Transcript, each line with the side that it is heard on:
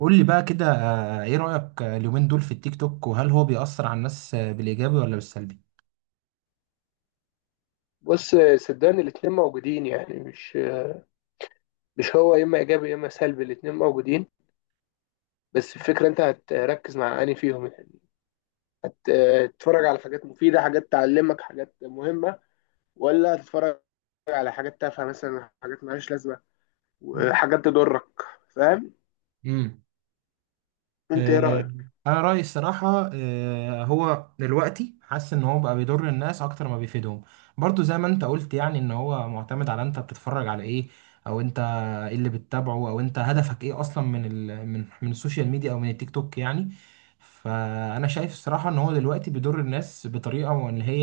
right: قول لي بقى كده ايه رأيك اليومين دول في التيك توك، وهل هو بيأثر على الناس بالإيجابي ولا بالسلبي؟
left: بص، صدقني الاتنين موجودين. يعني مش هو يا اما ايجابي يا اما سلبي، الاتنين موجودين. بس الفكره انت هتركز مع انهي فيهم يعني. هتتفرج على حاجات مفيده، حاجات تعلمك، حاجات مهمه، ولا هتتفرج على حاجات تافهه مثلا، حاجات مالهاش لازمه وحاجات تضرك؟ فاهم؟
right: مم.
left: انت ايه
right: آه،
left: رايك؟
right: انا رايي الصراحه هو دلوقتي حاسس ان هو بقى بيضر الناس اكتر ما بيفيدهم. برضو زي ما انت قلت يعني ان هو معتمد على انت بتتفرج على ايه، او انت ايه اللي بتتابعه، او انت هدفك ايه اصلا من ال من من السوشيال ميديا او من التيك توك يعني. فانا شايف الصراحه ان هو دلوقتي بيضر الناس بطريقه، وان هي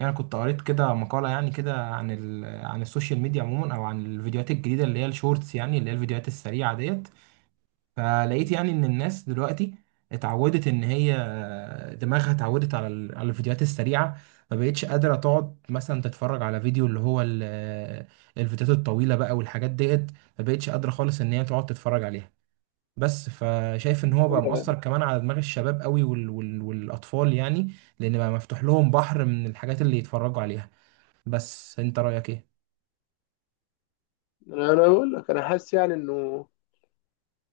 right: يعني كنت قريت كده مقاله يعني كده عن عن السوشيال ميديا عموما، او عن الفيديوهات الجديده اللي هي الشورتس، يعني اللي هي الفيديوهات السريعه ديت. فلقيت يعني ان الناس دلوقتي اتعودت ان هي دماغها اتعودت على الفيديوهات السريعه. ما بقتش قادره تقعد مثلا تتفرج على فيديو اللي هو الفيديوهات الطويله بقى والحاجات ديت، ما بقتش قادره خالص ان هي تقعد تتفرج عليها بس. فشايف ان هو بقى مؤثر كمان على دماغ الشباب قوي والاطفال يعني، لان بقى مفتوح لهم بحر من الحاجات اللي يتفرجوا عليها. بس انت رايك ايه؟
left: أنا بقول لك انا حاسس يعني انه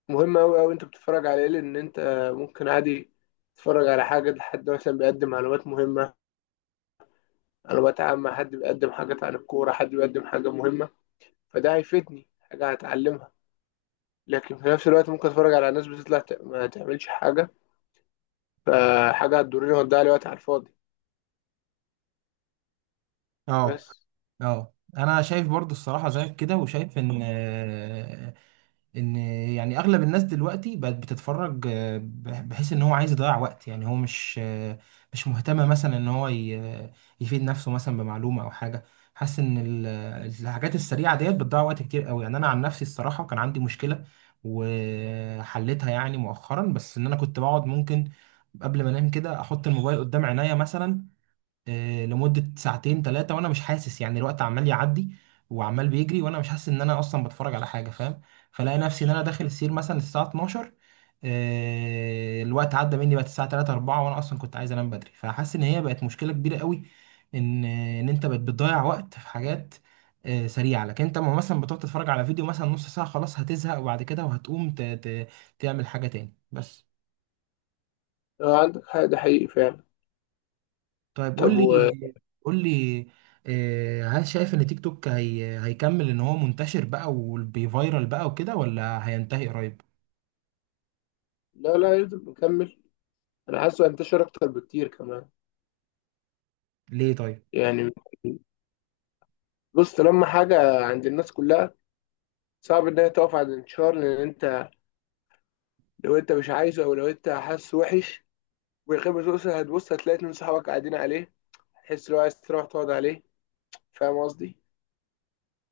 left: مهم قوي قوي انت بتتفرج على ايه، لان انت ممكن عادي تتفرج على حاجه، لحد مثلا بيقدم معلومات مهمه، انا بتعامل مع حد بيقدم حاجات عن الكوره، حد بيقدم حاجه مهمه، فده هيفيدني، حاجه هتعلمها. لكن في نفس الوقت ممكن اتفرج على ناس بتطلع ما تعملش حاجه، فحاجه هتضرني وهتضيع لي وقت على الفاضي.
right: اه.
left: بس.
right: اه انا شايف برضو الصراحه زيك كده، وشايف ان ان يعني اغلب الناس دلوقتي بقت بتتفرج بحيث ان هو عايز يضيع وقت، يعني هو مش مش مهتم مثلا ان هو يفيد نفسه مثلا بمعلومه او حاجه. حاسس ان الحاجات السريعه ديت بتضيع وقت كتير قوي. يعني انا عن نفسي الصراحه كان عندي مشكله وحلتها يعني مؤخرا، بس ان انا كنت بقعد ممكن قبل ما انام كده احط الموبايل قدام عينيا مثلا لمدة ساعتين ثلاثة وانا مش حاسس يعني، الوقت عمال يعدي وعمال بيجري وانا مش حاسس ان انا اصلا بتفرج على حاجة، فاهم. فلاقي نفسي ان انا داخل السير مثلا الساعة 12 الوقت عدى مني بقت الساعة 3 4، وانا اصلا كنت عايز انام بدري، فحاسس ان هي بقت مشكلة كبيرة قوي. ان انت بقت بتضيع وقت في حاجات سريعة، لكن انت لما مثلا بتقعد تتفرج على فيديو مثلا نص ساعة خلاص هتزهق، وبعد كده وهتقوم تعمل حاجة تاني بس.
left: لو عندك حق، ده حقيقي فعلا.
right: طيب قول
left: طب
right: لي، قول لي هل شايف ان تيك توك هي هيكمل ان هو منتشر بقى وبيفيرال بقى وكده، ولا هينتهي قريب؟
left: لا لا، يفضل مكمل. انا حاسه انتشر اكتر بكتير كمان.
right: ليه طيب؟
left: يعني بص، لما حاجه عند الناس كلها، صعب ان هي تقف عند الانتشار. لان انت لو انت مش عايزه، او لو انت حاسه وحش ويخيب ذوقك، هتبص هتلاقي اتنين صحابك قاعدين عليه، هتحس ان هو عايز تروح تقعد عليه. فاهم قصدي؟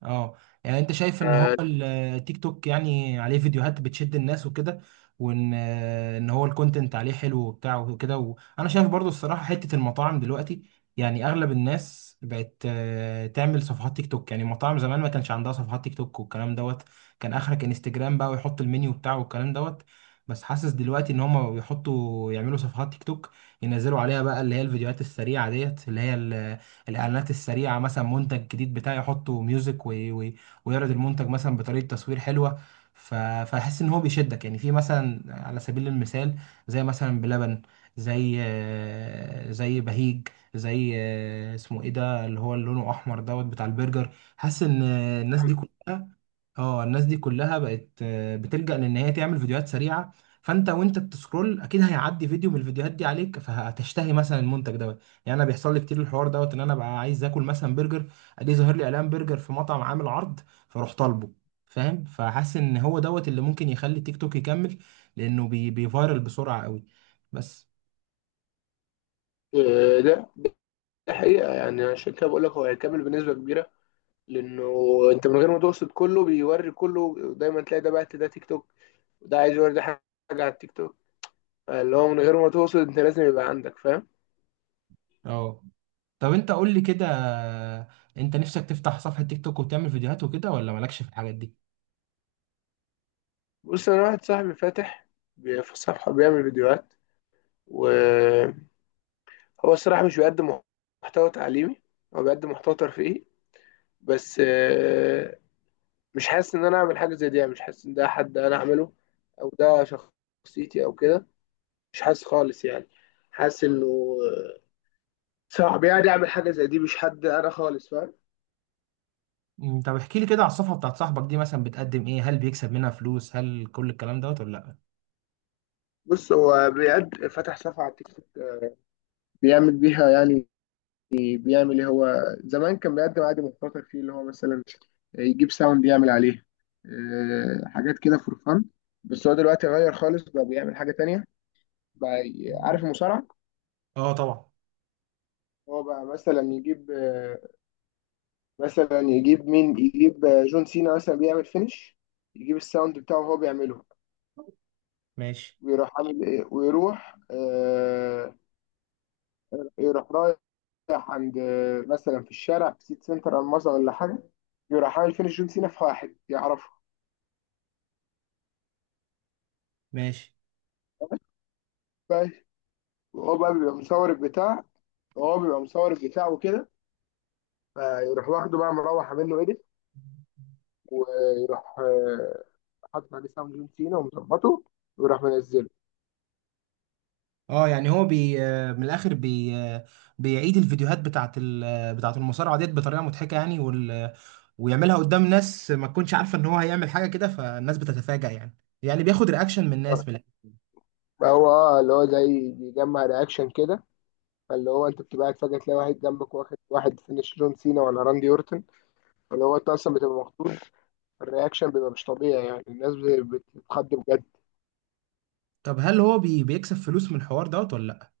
right: اه، يعني انت شايف ان هو
left: آه،
right: التيك توك يعني عليه فيديوهات بتشد الناس وكده، وان ان هو الكونتنت عليه حلو وبتاع وكده. وانا شايف برضو الصراحة حتة المطاعم دلوقتي، يعني اغلب الناس بقت تعمل صفحات تيك توك. يعني المطاعم زمان ما كانش عندها صفحات تيك توك والكلام دوت، كان اخرك انستجرام بقى، ويحط المنيو بتاعه والكلام دوت. بس حاسس دلوقتي ان هم بيحطوا يعملوا صفحات تيك توك، ينزلوا عليها بقى اللي هي الفيديوهات السريعة ديت، اللي هي الاعلانات السريعه، مثلا منتج جديد بتاعي يحطه ميوزك ويعرض المنتج مثلا بطريقه تصوير حلوه. فاحس ان هو بيشدك يعني، في مثلا على سبيل المثال زي مثلا بلبن، زي زي بهيج، زي اسمه ايه ده اللي هو اللي لونه احمر دوت بتاع البرجر. حاسس ان الناس دي كلها، اه الناس دي كلها بقت بتلجأ لان هي تعمل فيديوهات سريعه. فانت وانت بتسكرول اكيد هيعدي فيديو من الفيديوهات دي عليك، فهتشتهي مثلا المنتج دوت. يعني انا بيحصل لي كتير الحوار دوت، ان انا بقى عايز اكل مثلا برجر، ادي ظاهر لي اعلان برجر في مطعم عامل عرض، فاروح طالبه، فاهم. فحاسس ان هو دوت اللي ممكن يخلي تيك توك يكمل، لانه بيفايرل بسرعه قوي بس.
left: آه، ده ده حقيقة، يعني عشان كده بقول لك هو هيكمل بنسبة كبيرة. لأنه أنت من غير ما تقصد كله بيوري، كله دايما تلاقي ده بعت ده تيك توك، وده عايز يوري ده حاجة على التيك توك. اللي هو من غير ما تقصد أنت لازم يبقى عندك. فاهم؟
right: اه. طب انت قول لي كده، انت نفسك تفتح صفحه تيك توك وتعمل فيديوهات وكده، ولا مالكش في الحاجات دي؟
left: بص، أنا واحد صاحبي فاتح في صفحة بيعمل فيديوهات، وهو الصراحة مش بيقدم محتوى تعليمي، هو بيقدم محتوى ترفيهي. بس مش حاسس ان انا اعمل حاجه زي دي، يعني مش حاسس ان ده حد انا اعمله، او ده شخصيتي او كده. مش حاسس خالص يعني. حاسس انه صعب يعني اعمل حاجه زي دي، مش حد انا خالص. فاهم؟
right: مم، طب احكي لي كده على الصفحة بتاعت صاحبك دي، مثلا بتقدم ايه، هل بيكسب منها فلوس، هل كل الكلام دوت ولا لا؟
left: بص هو بيقد فتح صفحه على تيك توك، بيعمل بيها يعني، بيعمل ايه هو. زمان كان بيقدم عادي مخاطر فيه، اللي هو مثلا يجيب ساوند يعمل عليه، حاجات كده فور فن. بس هو دلوقتي غير خالص، بقى بيعمل حاجه تانية بقى. عارف المصارعه؟
right: اه طبعا.
left: هو بقى مثلا يجيب مثلا يجيب مين، يجيب جون سينا مثلا بيعمل فينش، يجيب الساوند بتاعه وهو بيعمله،
right: ماشي.
left: ويروح عامل ايه، ويروح يروح رايح عند مثلا في الشارع، في سيت سنتر او مصر ولا حاجه، يروح عامل فينش جون سينا في واحد يعرفه.
right: ماشي.
left: بس. وهو بقى بيبقى مصور البتاع، وكده فيروح واخده بقى، مروح عامل له ايديت، ويروح حاطط عليه ساوند جون سينا ومظبطه، ويروح منزله.
right: اه يعني هو بي آه، من الاخر بي آه، بيعيد الفيديوهات بتاعت ال... آه، بتاعت المصارعة ديت بطريقة مضحكة يعني، وال... آه، ويعملها قدام ناس ما تكونش عارفة ان هو هيعمل حاجة كده، فالناس بتتفاجأ يعني، يعني بياخد رياكشن من الناس من الآخر.
left: هو اه، اللي هو زي بيجمع رياكشن كده. فاللي هو انت بتبقى قاعد فجأة تلاقي واحد جنبك واخد واحد فينش جون سينا ولا راندي اورتن. فاللي هو انت اصلا بتبقى مخضوض، الرياكشن بيبقى مش طبيعي، يعني الناس بتتخض بجد.
right: طب هل هو بيكسب فلوس من الحوار دوت ولا لا؟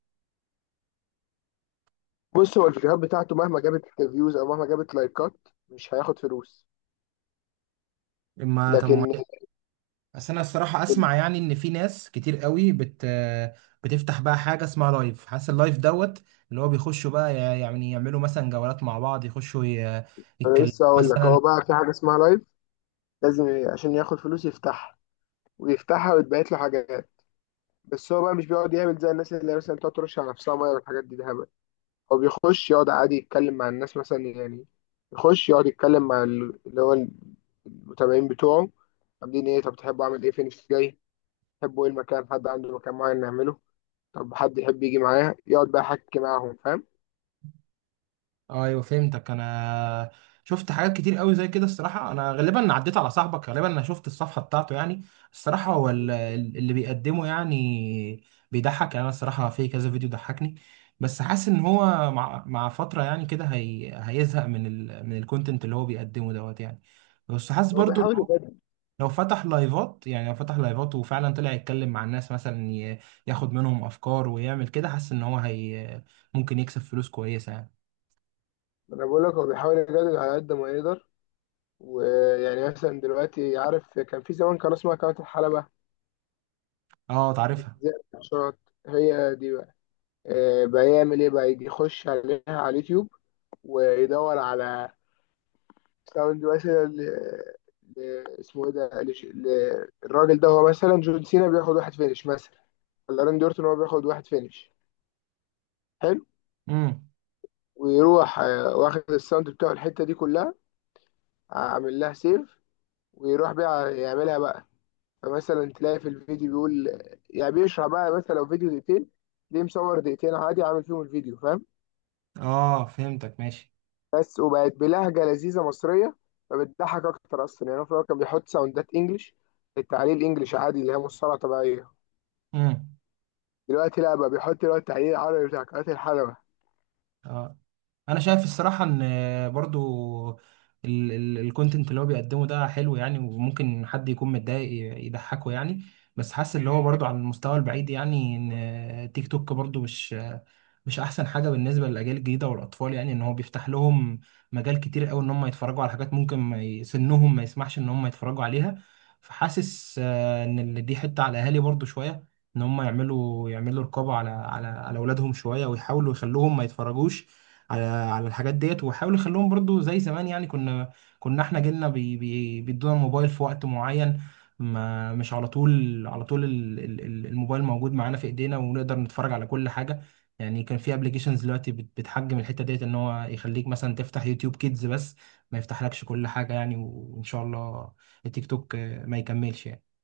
left: بص، هو الفيديوهات بتاعته مهما جابت فيوز او مهما جابت لايكات، مش هياخد فلوس.
right: ما طب ما
left: لكن
right: بس انا الصراحه اسمع يعني ان في ناس كتير قوي بتفتح بقى حاجه اسمها لايف، حاسس اللايف دوت اللي هو بيخشوا بقى، يعني يعملوا مثلا جولات مع بعض، يخشوا
left: انا
right: يتكلموا
left: لسه هقول لك،
right: مثلا.
left: هو بقى في حاجة اسمها لايف، لازم عشان ياخد فلوس يفتحها، ويفتحها ويتبعت له حاجات. بس هو بقى مش بيقعد يعمل زي الناس اللي مثلا تقعد ترش على نفسها ميه والحاجات دي، ده هبل. هو بيخش يقعد عادي يتكلم مع الناس مثلا، يعني يخش يقعد يتكلم مع اللي هو المتابعين بتوعه: عاملين ايه، طب تحبوا اعمل ايه، فين جاي، تحبوا ايه المكان، حد عنده مكان معين نعمله، طب حد يحب يجي معايا، يقعد بقى يحكي معاهم. فاهم؟
right: ايوه فهمتك انا. شفت حاجات كتير قوي زي كده الصراحه، انا غالبا عديت على صاحبك، غالبا انا شفت الصفحه بتاعته يعني. الصراحه هو اللي بيقدمه يعني بيضحك، يعني انا الصراحه في كذا فيديو ضحكني. بس حاسس ان هو مع فتره يعني كده هي هيزهق من من الكونتنت اللي هو بيقدمه دوت يعني. بس حاسس
left: هو
right: برضو ان
left: بيحاول
right: هو
left: يجدد
right: لو فتح لايفات، يعني لو فتح لايفات وفعلا طلع يتكلم مع الناس مثلا ياخد منهم افكار ويعمل كده، حاسس ان هو هي ممكن يكسب فلوس كويسه يعني.
left: انا بقول لك هو بيحاول يجدد على قد ما يقدر. ويعني مثلا دلوقتي عارف، كان في زمان كان اسمها قناة الحلبة،
right: اه تعرفها.
left: بتذيع ماتشات، هي دي بقى. بقى يعمل ايه، بقى يجي يخش عليها على اليوتيوب، ويدور على، لو دلوقتي ل... اسمه ايه ده، الراجل ده هو مثلا جون سينا بياخد واحد فينش، مثلا ولا راندي اورتون، هو بياخد واحد فينش، حلو،
right: امم.
left: ويروح واخد الساوند بتاعه الحته دي كلها، عامل لها سيف، ويروح بقى يعملها بقى. فمثلا تلاقي في الفيديو بيقول، يعني بيشرح بقى، مثلا لو فيديو 2 دقيقتين، ليه مصور 2 دقيقتين عادي، عامل فيهم الفيديو. فاهم؟
right: اه فهمتك ماشي.
left: بس وبقت بلهجه لذيذه مصريه، فبتضحك اكتر اصلا. يعني هو في الأول كان بيحط ساوندات انجلش، التعليق الانجليش عادي اللي هي مصطلح طبيعيه.
right: امم.
left: دلوقتي لا، بقى بيحط اللي هو التحليل العربي بتاع قناة الحلبة.
right: اه انا شايف الصراحه ان برضو الكونتنت اللي هو بيقدمه ده حلو يعني، وممكن حد يكون متضايق يضحكه يعني. بس حاسس اللي هو برضو على المستوى البعيد، يعني ان تيك توك برضو مش، مش احسن حاجه بالنسبه للاجيال الجديده والاطفال، يعني ان هو بيفتح لهم مجال كتير قوي ان هم يتفرجوا على حاجات ممكن ما سنهم ما يسمحش ان هم يتفرجوا عليها. فحاسس ان دي حته على الاهالي برضو شويه، ان هم يعملوا رقابه على اولادهم شويه، ويحاولوا يخلوهم ما يتفرجوش على الحاجات ديت، ويحاولوا يخلوهم برضو زي زمان. يعني كنا احنا جيلنا بي بي بيدونا الموبايل في وقت معين، ما مش على طول، على طول الموبايل موجود معانا في ايدينا ونقدر نتفرج على كل حاجه. يعني كان في ابلكيشنز دلوقتي بتحجم الحته ديت، ان هو يخليك مثلا تفتح يوتيوب كيدز بس، ما يفتحلكش كل حاجه يعني. وان شاء الله التيك توك ما يكملش يعني.